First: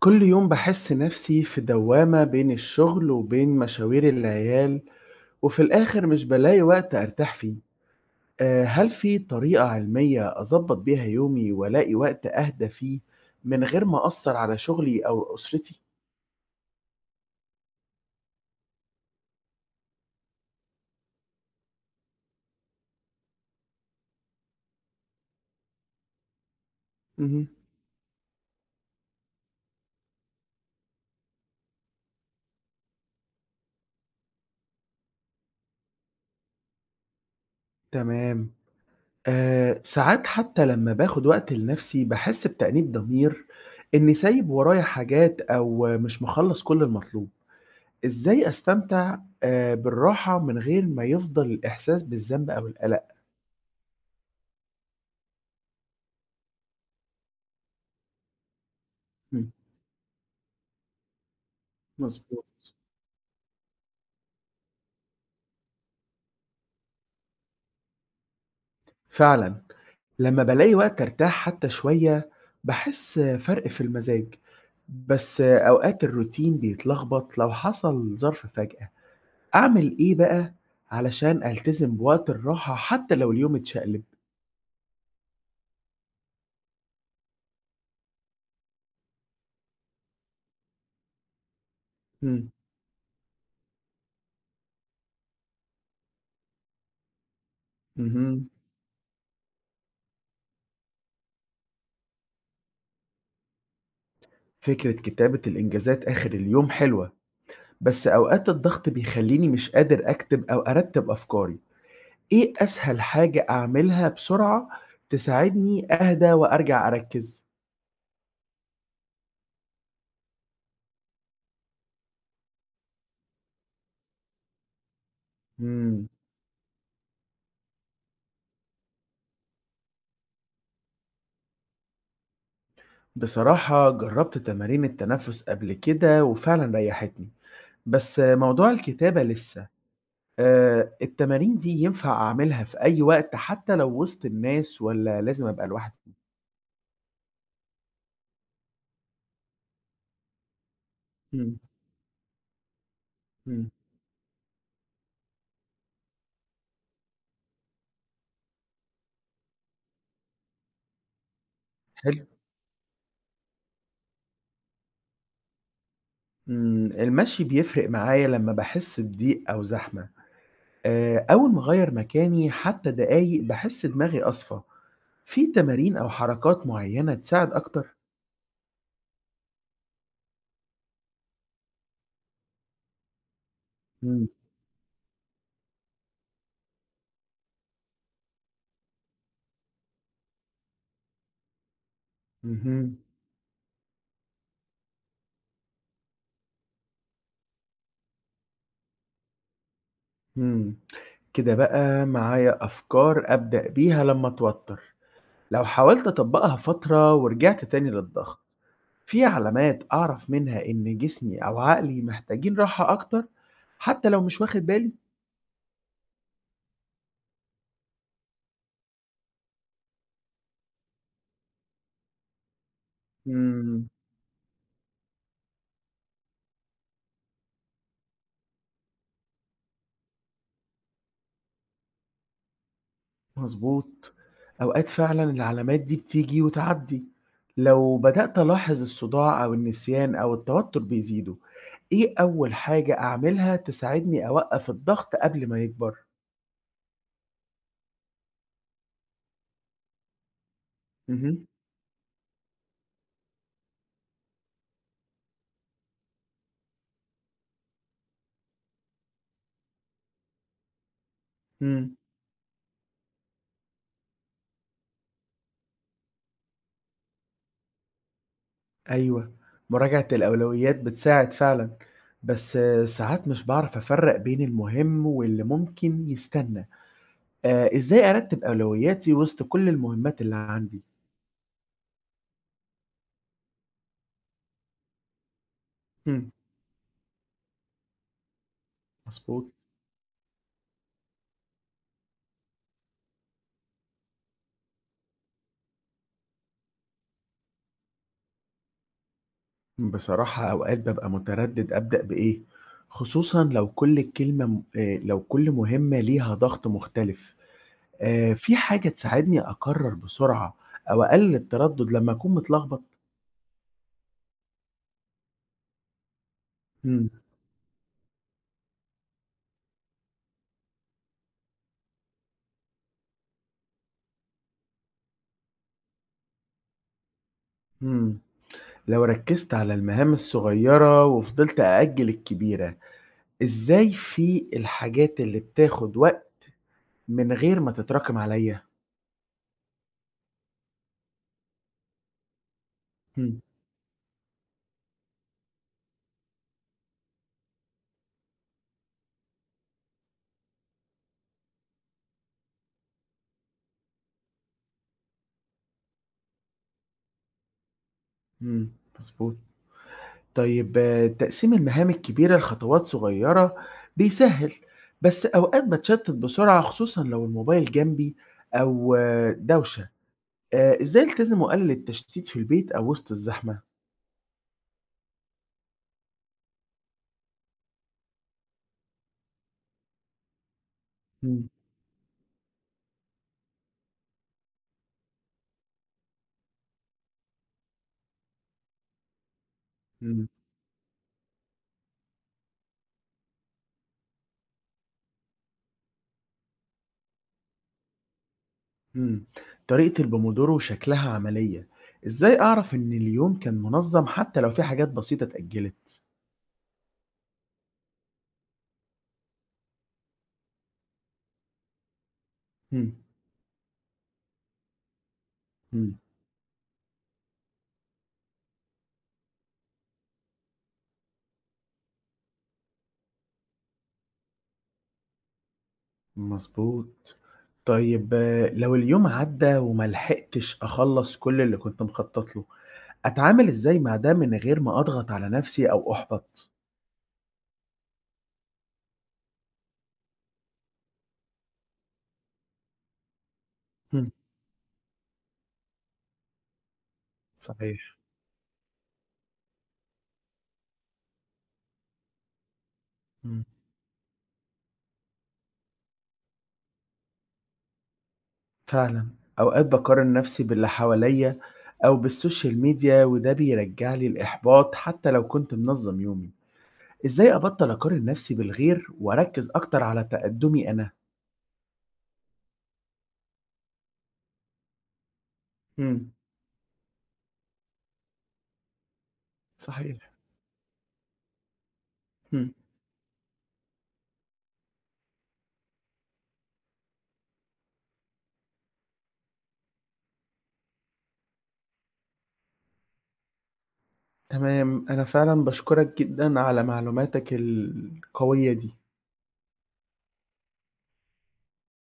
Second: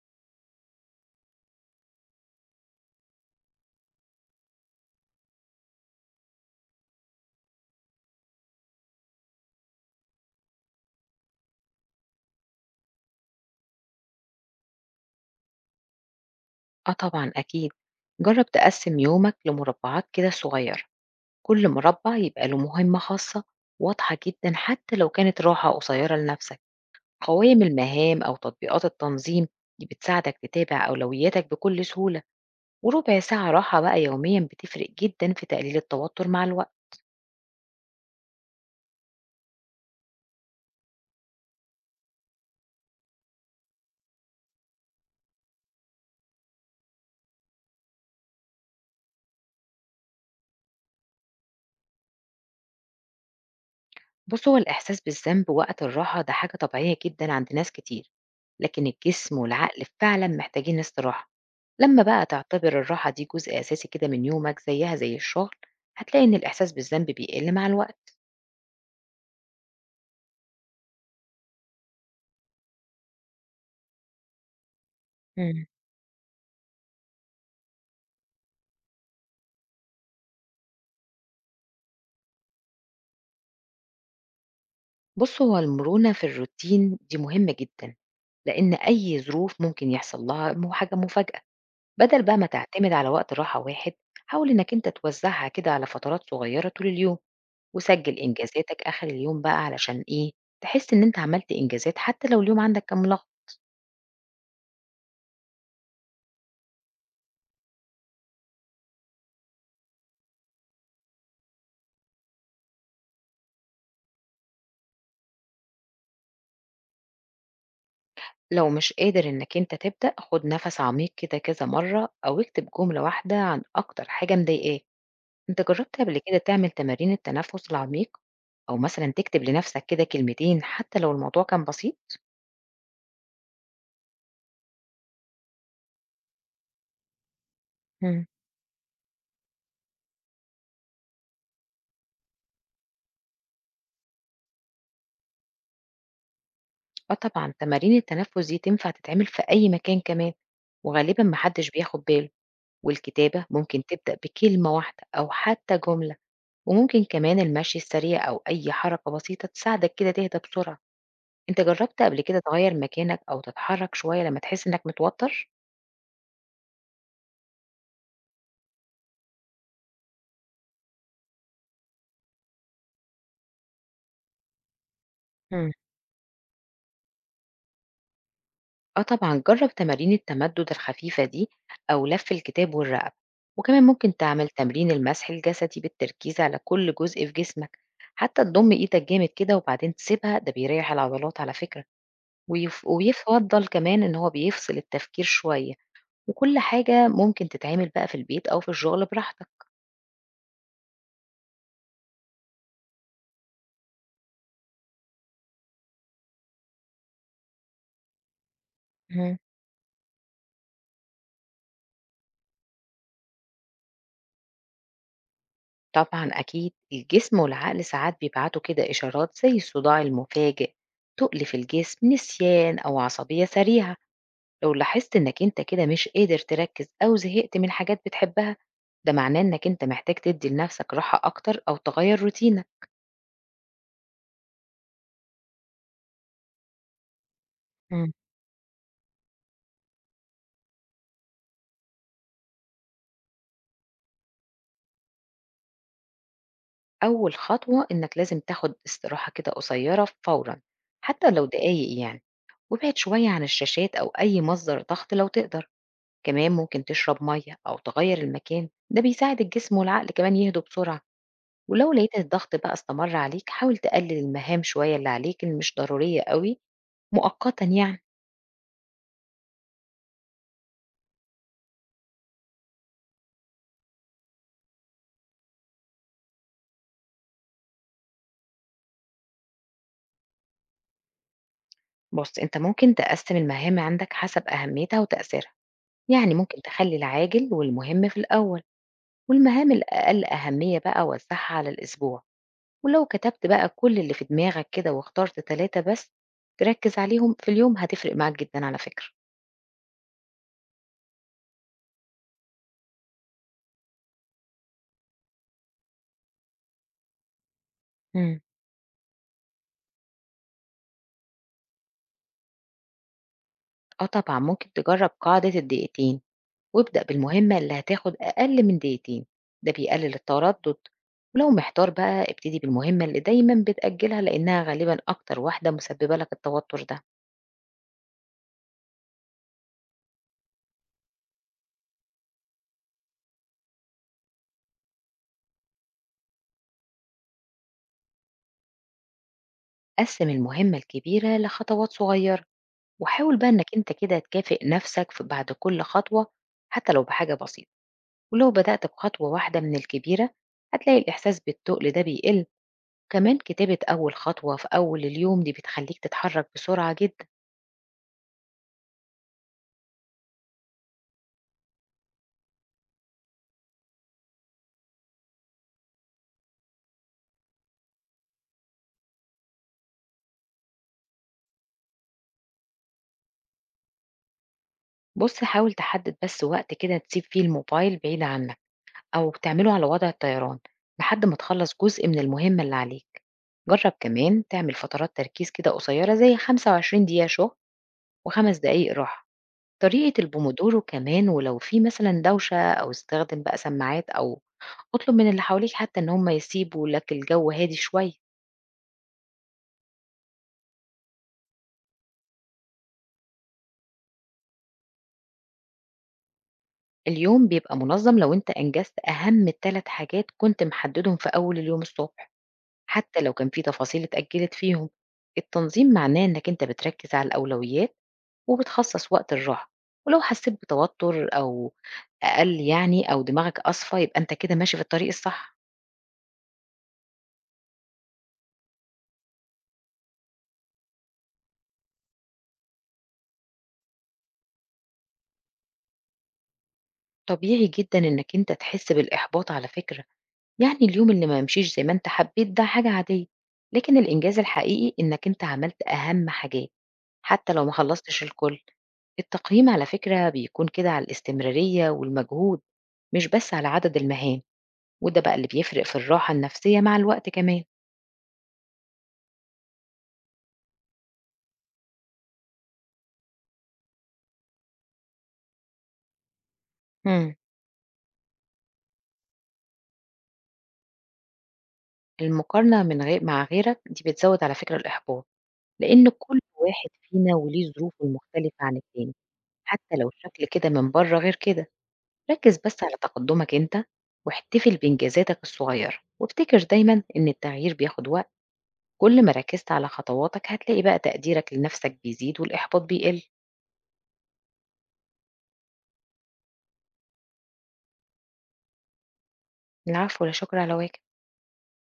كل يوم بحس نفسي في دوامة بين الشغل وبين مشاوير العيال وفي الآخر مش بلاقي وقت أرتاح فيه. هل في طريقة علمية أظبط بيها يومي وألاقي وقت أهدى فيه من غير ما أثر على شغلي أو أسرتي؟ آه طبعًا أكيد، جرّب تقسّم يومك لمربعات كده صغيّرة، كل مربع يبقى له مهمة خاصة واضحة جدًا حتى لو كانت راحة قصيّرة لنَفْسك، مهم. قوائم المهام أو تطبيقات التنظيم دي بتساعدك تتابع أولوياتك بكل سهولة، وربع ساعة راحة بقى يوميًا بتفرق جدًا في تقليل التوتر مع الوقت. تمام. ساعات حتى لما باخد وقت لنفسي بحس بتأنيب ضمير إني سايب ورايا حاجات أو مش مخلص كل المطلوب. إزاي أستمتع بالراحة من غير ما يفضل الإحساس بالذنب أو القلق؟ بُص، هو الإحساس بالذنب وقت الراحة ده حاجة طبيعية جدًا عند ناس كتير، لكن الجسم إمم، والعقل فعلًا محتاجين استراحة. لما بقى مضبوط. تعتبر الراحة دي جزء أساسي كده من يومك زيها زي الشغل هتلاقي إن الإحساس بالذنب بيقل مع الوقت. فعلًا، لمّا بالاقي وقت أرتاح حتى شوية، باحس فرق في المزاج، بس مم. أوقات الروتين بيتلخبط لو حصل ظرف فجأة، أعمل إيه بقى علشان ألتزم بوقت الراحة حتى لو اليوم اتشقلب؟ بص هو المرونة في الروتين دي مهمة جدا لأن أي ظروف ممكن يحصل لها حاجة مفاجأة. بدل بقى ما إمم، تعتمد على وقت راحة واحد حاول إنك أنت توزعها كده على فترات صغيرة طول اليوم، وسجل اهم. إنجازاتك آخر اليوم بقى علشان إيه تحس إن أنت عملت إنجازات حتى لو اليوم عندك كان ملخبط. فكرة كتابة الإنجازات آخر اليوم حلوة، بس أوقات الضغط بيخلّيني مش قادر أكتب أو أرتب أفكاري. إيه أسهل حاجة أعملها بسرعة تساعدني أهدى وأرجع أركز؟ لو مش قادر إنك أنت تبدأ خد نفس عميق كده كذا مرة أو اكتب جملة واحدة عن أكتر حاجة مضايقاك. أنت جربت إمم، قبل كده تعمل تمارين التنفس العميق أو مثلا تكتب لنفسك كده كلمتين حتى لو الموضوع كان بسيط؟ بصراحة جرّبت تمارين التنفس قبل كده وفعلًا ريّحتني، بس مم. موضوع الكتابة لسه. التمارين دي ينفع أعملها في أي وقت حتى لو وسط الناس والّا لازم أبقى لوحدي؟ اه طبعا تمارين التنفس دي تنفع تتعمل في أي مكان كمان، وغالبا إمم، محدش بياخد باله، والكتابة إمم، ممكن تبدأ بكلمة واحدة أو حتى جملة، وممكن كمان المشي السريع أو أي حركة بسيطة تساعدك كده تهدى بسرعة. أنت جرّبت قبل حلو، كده تغيّر مكانك أو تتحرّك شوية لمّا تحس إنك متوتر؟ إمم، المشي بيفرق معايا لمّا باحس بضيق أو زحمة. أول ما أغيّر مكاني حتى دقايق باحس دماغي أصفى. في إمم. تمارين أو حركات معيّنة تساعد أكتر؟ آه طبعًا، جرّب تمارين التمدُّد الخفيفة دي أو لَف الكتاب والرقبة، وكمان ممكن إمم، تعمل تمرين المسح الجسدي بالتركيز على كل جزء في جسمك، حتى تضم إيدك جامد كده وبعدين تسيبها، ده بيريّح العضلات على فكرة، اهم، ويُفضّل كمان إن هو بيفصل التفكير شوية، وكل حاجة ممكن تتعمل بقى في البيت أو في الشغل براحتك. إمم. كده بقى معايا أفكار أبدأ بيها لمّا أتوتر، لو حاولت أطبّقها فترة ورجعت تاني للضغط، في إمم. علامات أعرف منها إن جسمي أو عقلي محتاجين راحة أكتر حتى لو مش واخد بالي؟ طبعًا أكيد، الجسم والعقل ساعات بيبعتوا كده إشارات زي الصداع المفاجئ، تُقل في الجسم، نسيان أو عصبية إمم. سريعة. لو لاحظت إنك أنت كده مش قادر تركّز أو زهقت من حاجات بتحبها، ده معناه إنك أنت محتاج تدّي لنفسك راحة أكتر أو تغيّر روتينك. مضبوط. أوقات فعلًا العلامات دي بتيجي وتعدّي. لو إمم. بدأت ألاحظ الصداع أو النسيان أو التوتر بيزيدوا، إيه أول حاجة أعملها تساعدني أوقّف الضغط قبل ما يكبر؟ أول خطوة إنك لازم تاخد استراحة كده قصيّرة فورًا، حتى لو اهم، دقايق يعني، وابعد شوية عن الشاشات أو أي مصدر ضغط لو تقدر. كمان ممكن تشرب مية أو تغير المكان، ده بيساعد الجسم والعقل كمان يهدوا بسرعة. ولو إمم، لقيت الضغط بقى استمر عليك حاول تقلل المهام شوية اللي عليك اللي مش ضرورية قوي، مؤقتا يعني. أيوه، مراجعة الأولويات بتساعد فعلًا، بس ساعات مش باعرف أفرّق بين المهم واللي ممكن يستنى. إزاي أرتّب أولوياتي وسط كل المهمات اللي عندي؟ بص انت ممكن تقسم المهام عندك حسب أهميتها وتأثيرها، إمم، يعني ممكن تخلي العاجل والمهم في الأول، مضبوط. والمهام الأقل أهمية بقى وزعها على الأسبوع. ولو كتبت بقى كل اللي في دماغك كده واخترت ثلاثة بس تركز عليهم في اليوم هتفرق معاك جدا على فكرة. بصراحة أوقات بابقى متردد أبدأ بإيه، خصوصًا لو كل مهمة ليها ضغط مختلف. مم. في حاجة تساعدني أقرر بسرعة أو أقلل التردد لما أكون متلخبط؟ آه طبعًا، ممكن تجرّب قاعدة الدقيقتين، وابدأ إمم، بالمهمة اللي هتاخد أقل من دقيقتين، ده بيقلل التردد، ولو محتار بقى ابتدي بالمهمة اللي دايمًا بتأجلها لأنها غالبًا أكتر واحدة مسببة لك التوتر ده. إمم، لو ركزت على المهام الصغيرة وفضلت أأجل الكبيرة، إزاي في الحاجات اللي بتاخد وقت من غير ما تتراكم عليَّ؟ قسّم المهمة الكبيرة لخطوات صغيرة، وحاول إمم، بقى إنك أنت كده تكافئ نفسك ف بعد كل خطوة حتى لو بحاجة بسيطة، ولو بدأت بخطوة واحدة من الكبيرة هتلاقي الإحساس بالتُقل ده بيقل، كمان كتابة أول خطوة في أول اليوم دي بتخلّيك تتحرك بسرعة جدًا. إمم، مضبوط. طيب، تقسيم المهام الكبيرة لخطوات صغيرة بيسهل، بس أوقات بتشتت بسرعة خصوصا لو الموبايل جنبي أو دوشة. إزاي ألتزم وأقلل التشتيت في البيت أو وسط الزحمة؟ بُص حاول تحدد بس وقت كده تسيب فيه الموبايل بعيد عنك، أو تعمله على وضع الطيران لحد ما مم. تخلّص جزء من المهمة اللي عليك، جرّب كمان تعمل فترات تركيز كده قصيرة زي 25 دقيقة شغل و5 دقايق راحة، طريقة مم. البومودورو كمان، ولو في مثلًا دوشة أو استخدم بقى سماعات أو اطلب من اللي حواليك حتى إن هم يسيبوا لك الجو هادي شوية. مم. طريقة البومودورو شكلها عملية. إزاي أعرف إن اليوم كان منظم حتى لو في حاجات بسيطة اتأجلت؟ اليوم بيبقى منظم لو أنت أنجزت أهم 3 حاجات كنت محددهم في أول اليوم الصبح. مم. حتى لو كان في تفاصيل اتأجلت فيهم، التنظيم مم. معناه إنك أنت بتركز على الأولويات وبتخصص وقت الراحة، ولو حسيت بتوتر أو أقل يعني أو دماغك أصفى يبقى أنت كده ماشي في الطريق الصح. مظبوط. طيب، لو اليوم عدى وملحقتش أخلص كل اللي كنت مخطط له، أتعامل إزاي مع ده من غير ما أضغط على نفسي أو أُحبَط؟ طبيعي جدا إنك أنت تحس بالإحباط على فكرة، يعني اليوم اللي ما يمشيش زي ما أنت حبيت ده حاجة عادية، لكن إمم، الإنجاز الحقيقي إنك أنت عملت أهم حاجات حتى لو ما صحيح، خلصتش الكل. التقييم على فكرة بيكون كده على الاستمرارية والمجهود، مش إمم. بس على عدد المهام، وده بقى اللي بيفرق في الراحة النفسية مع الوقت كمان. فعلًا، أوقات باقارن نفسي باللي حواليّا أو بالسوشيال ميديا وده بيرجّع لي الإحباط حتى لو كنت منظّم يومي، مم. إزاي أبطّل أقارن نفسي بالغير وأركّز أكتر على تقدُّمي أنا؟ المقارنة من غير مع غيرك دي بتزود على فكرة الإحباط، لأن إمم، كل واحد فينا وليه ظروفه المختلفة عن التاني، حتى صحيح، لو الشكل كده من بره غير كده. إمم. ركز بس على تقدمك أنت، واحتفل بإنجازاتك الصغيرة وافتكر دايما إن التغيير بياخد وقت، كل ما ركزت على خطواتك هتلاقي بقى تقديرك لنفسك بيزيد والإحباط بيقل. تمام، أنا فعلًا باشكرك جدًا على معلوماتك القوية دي. العفو ولا شكر على واجب.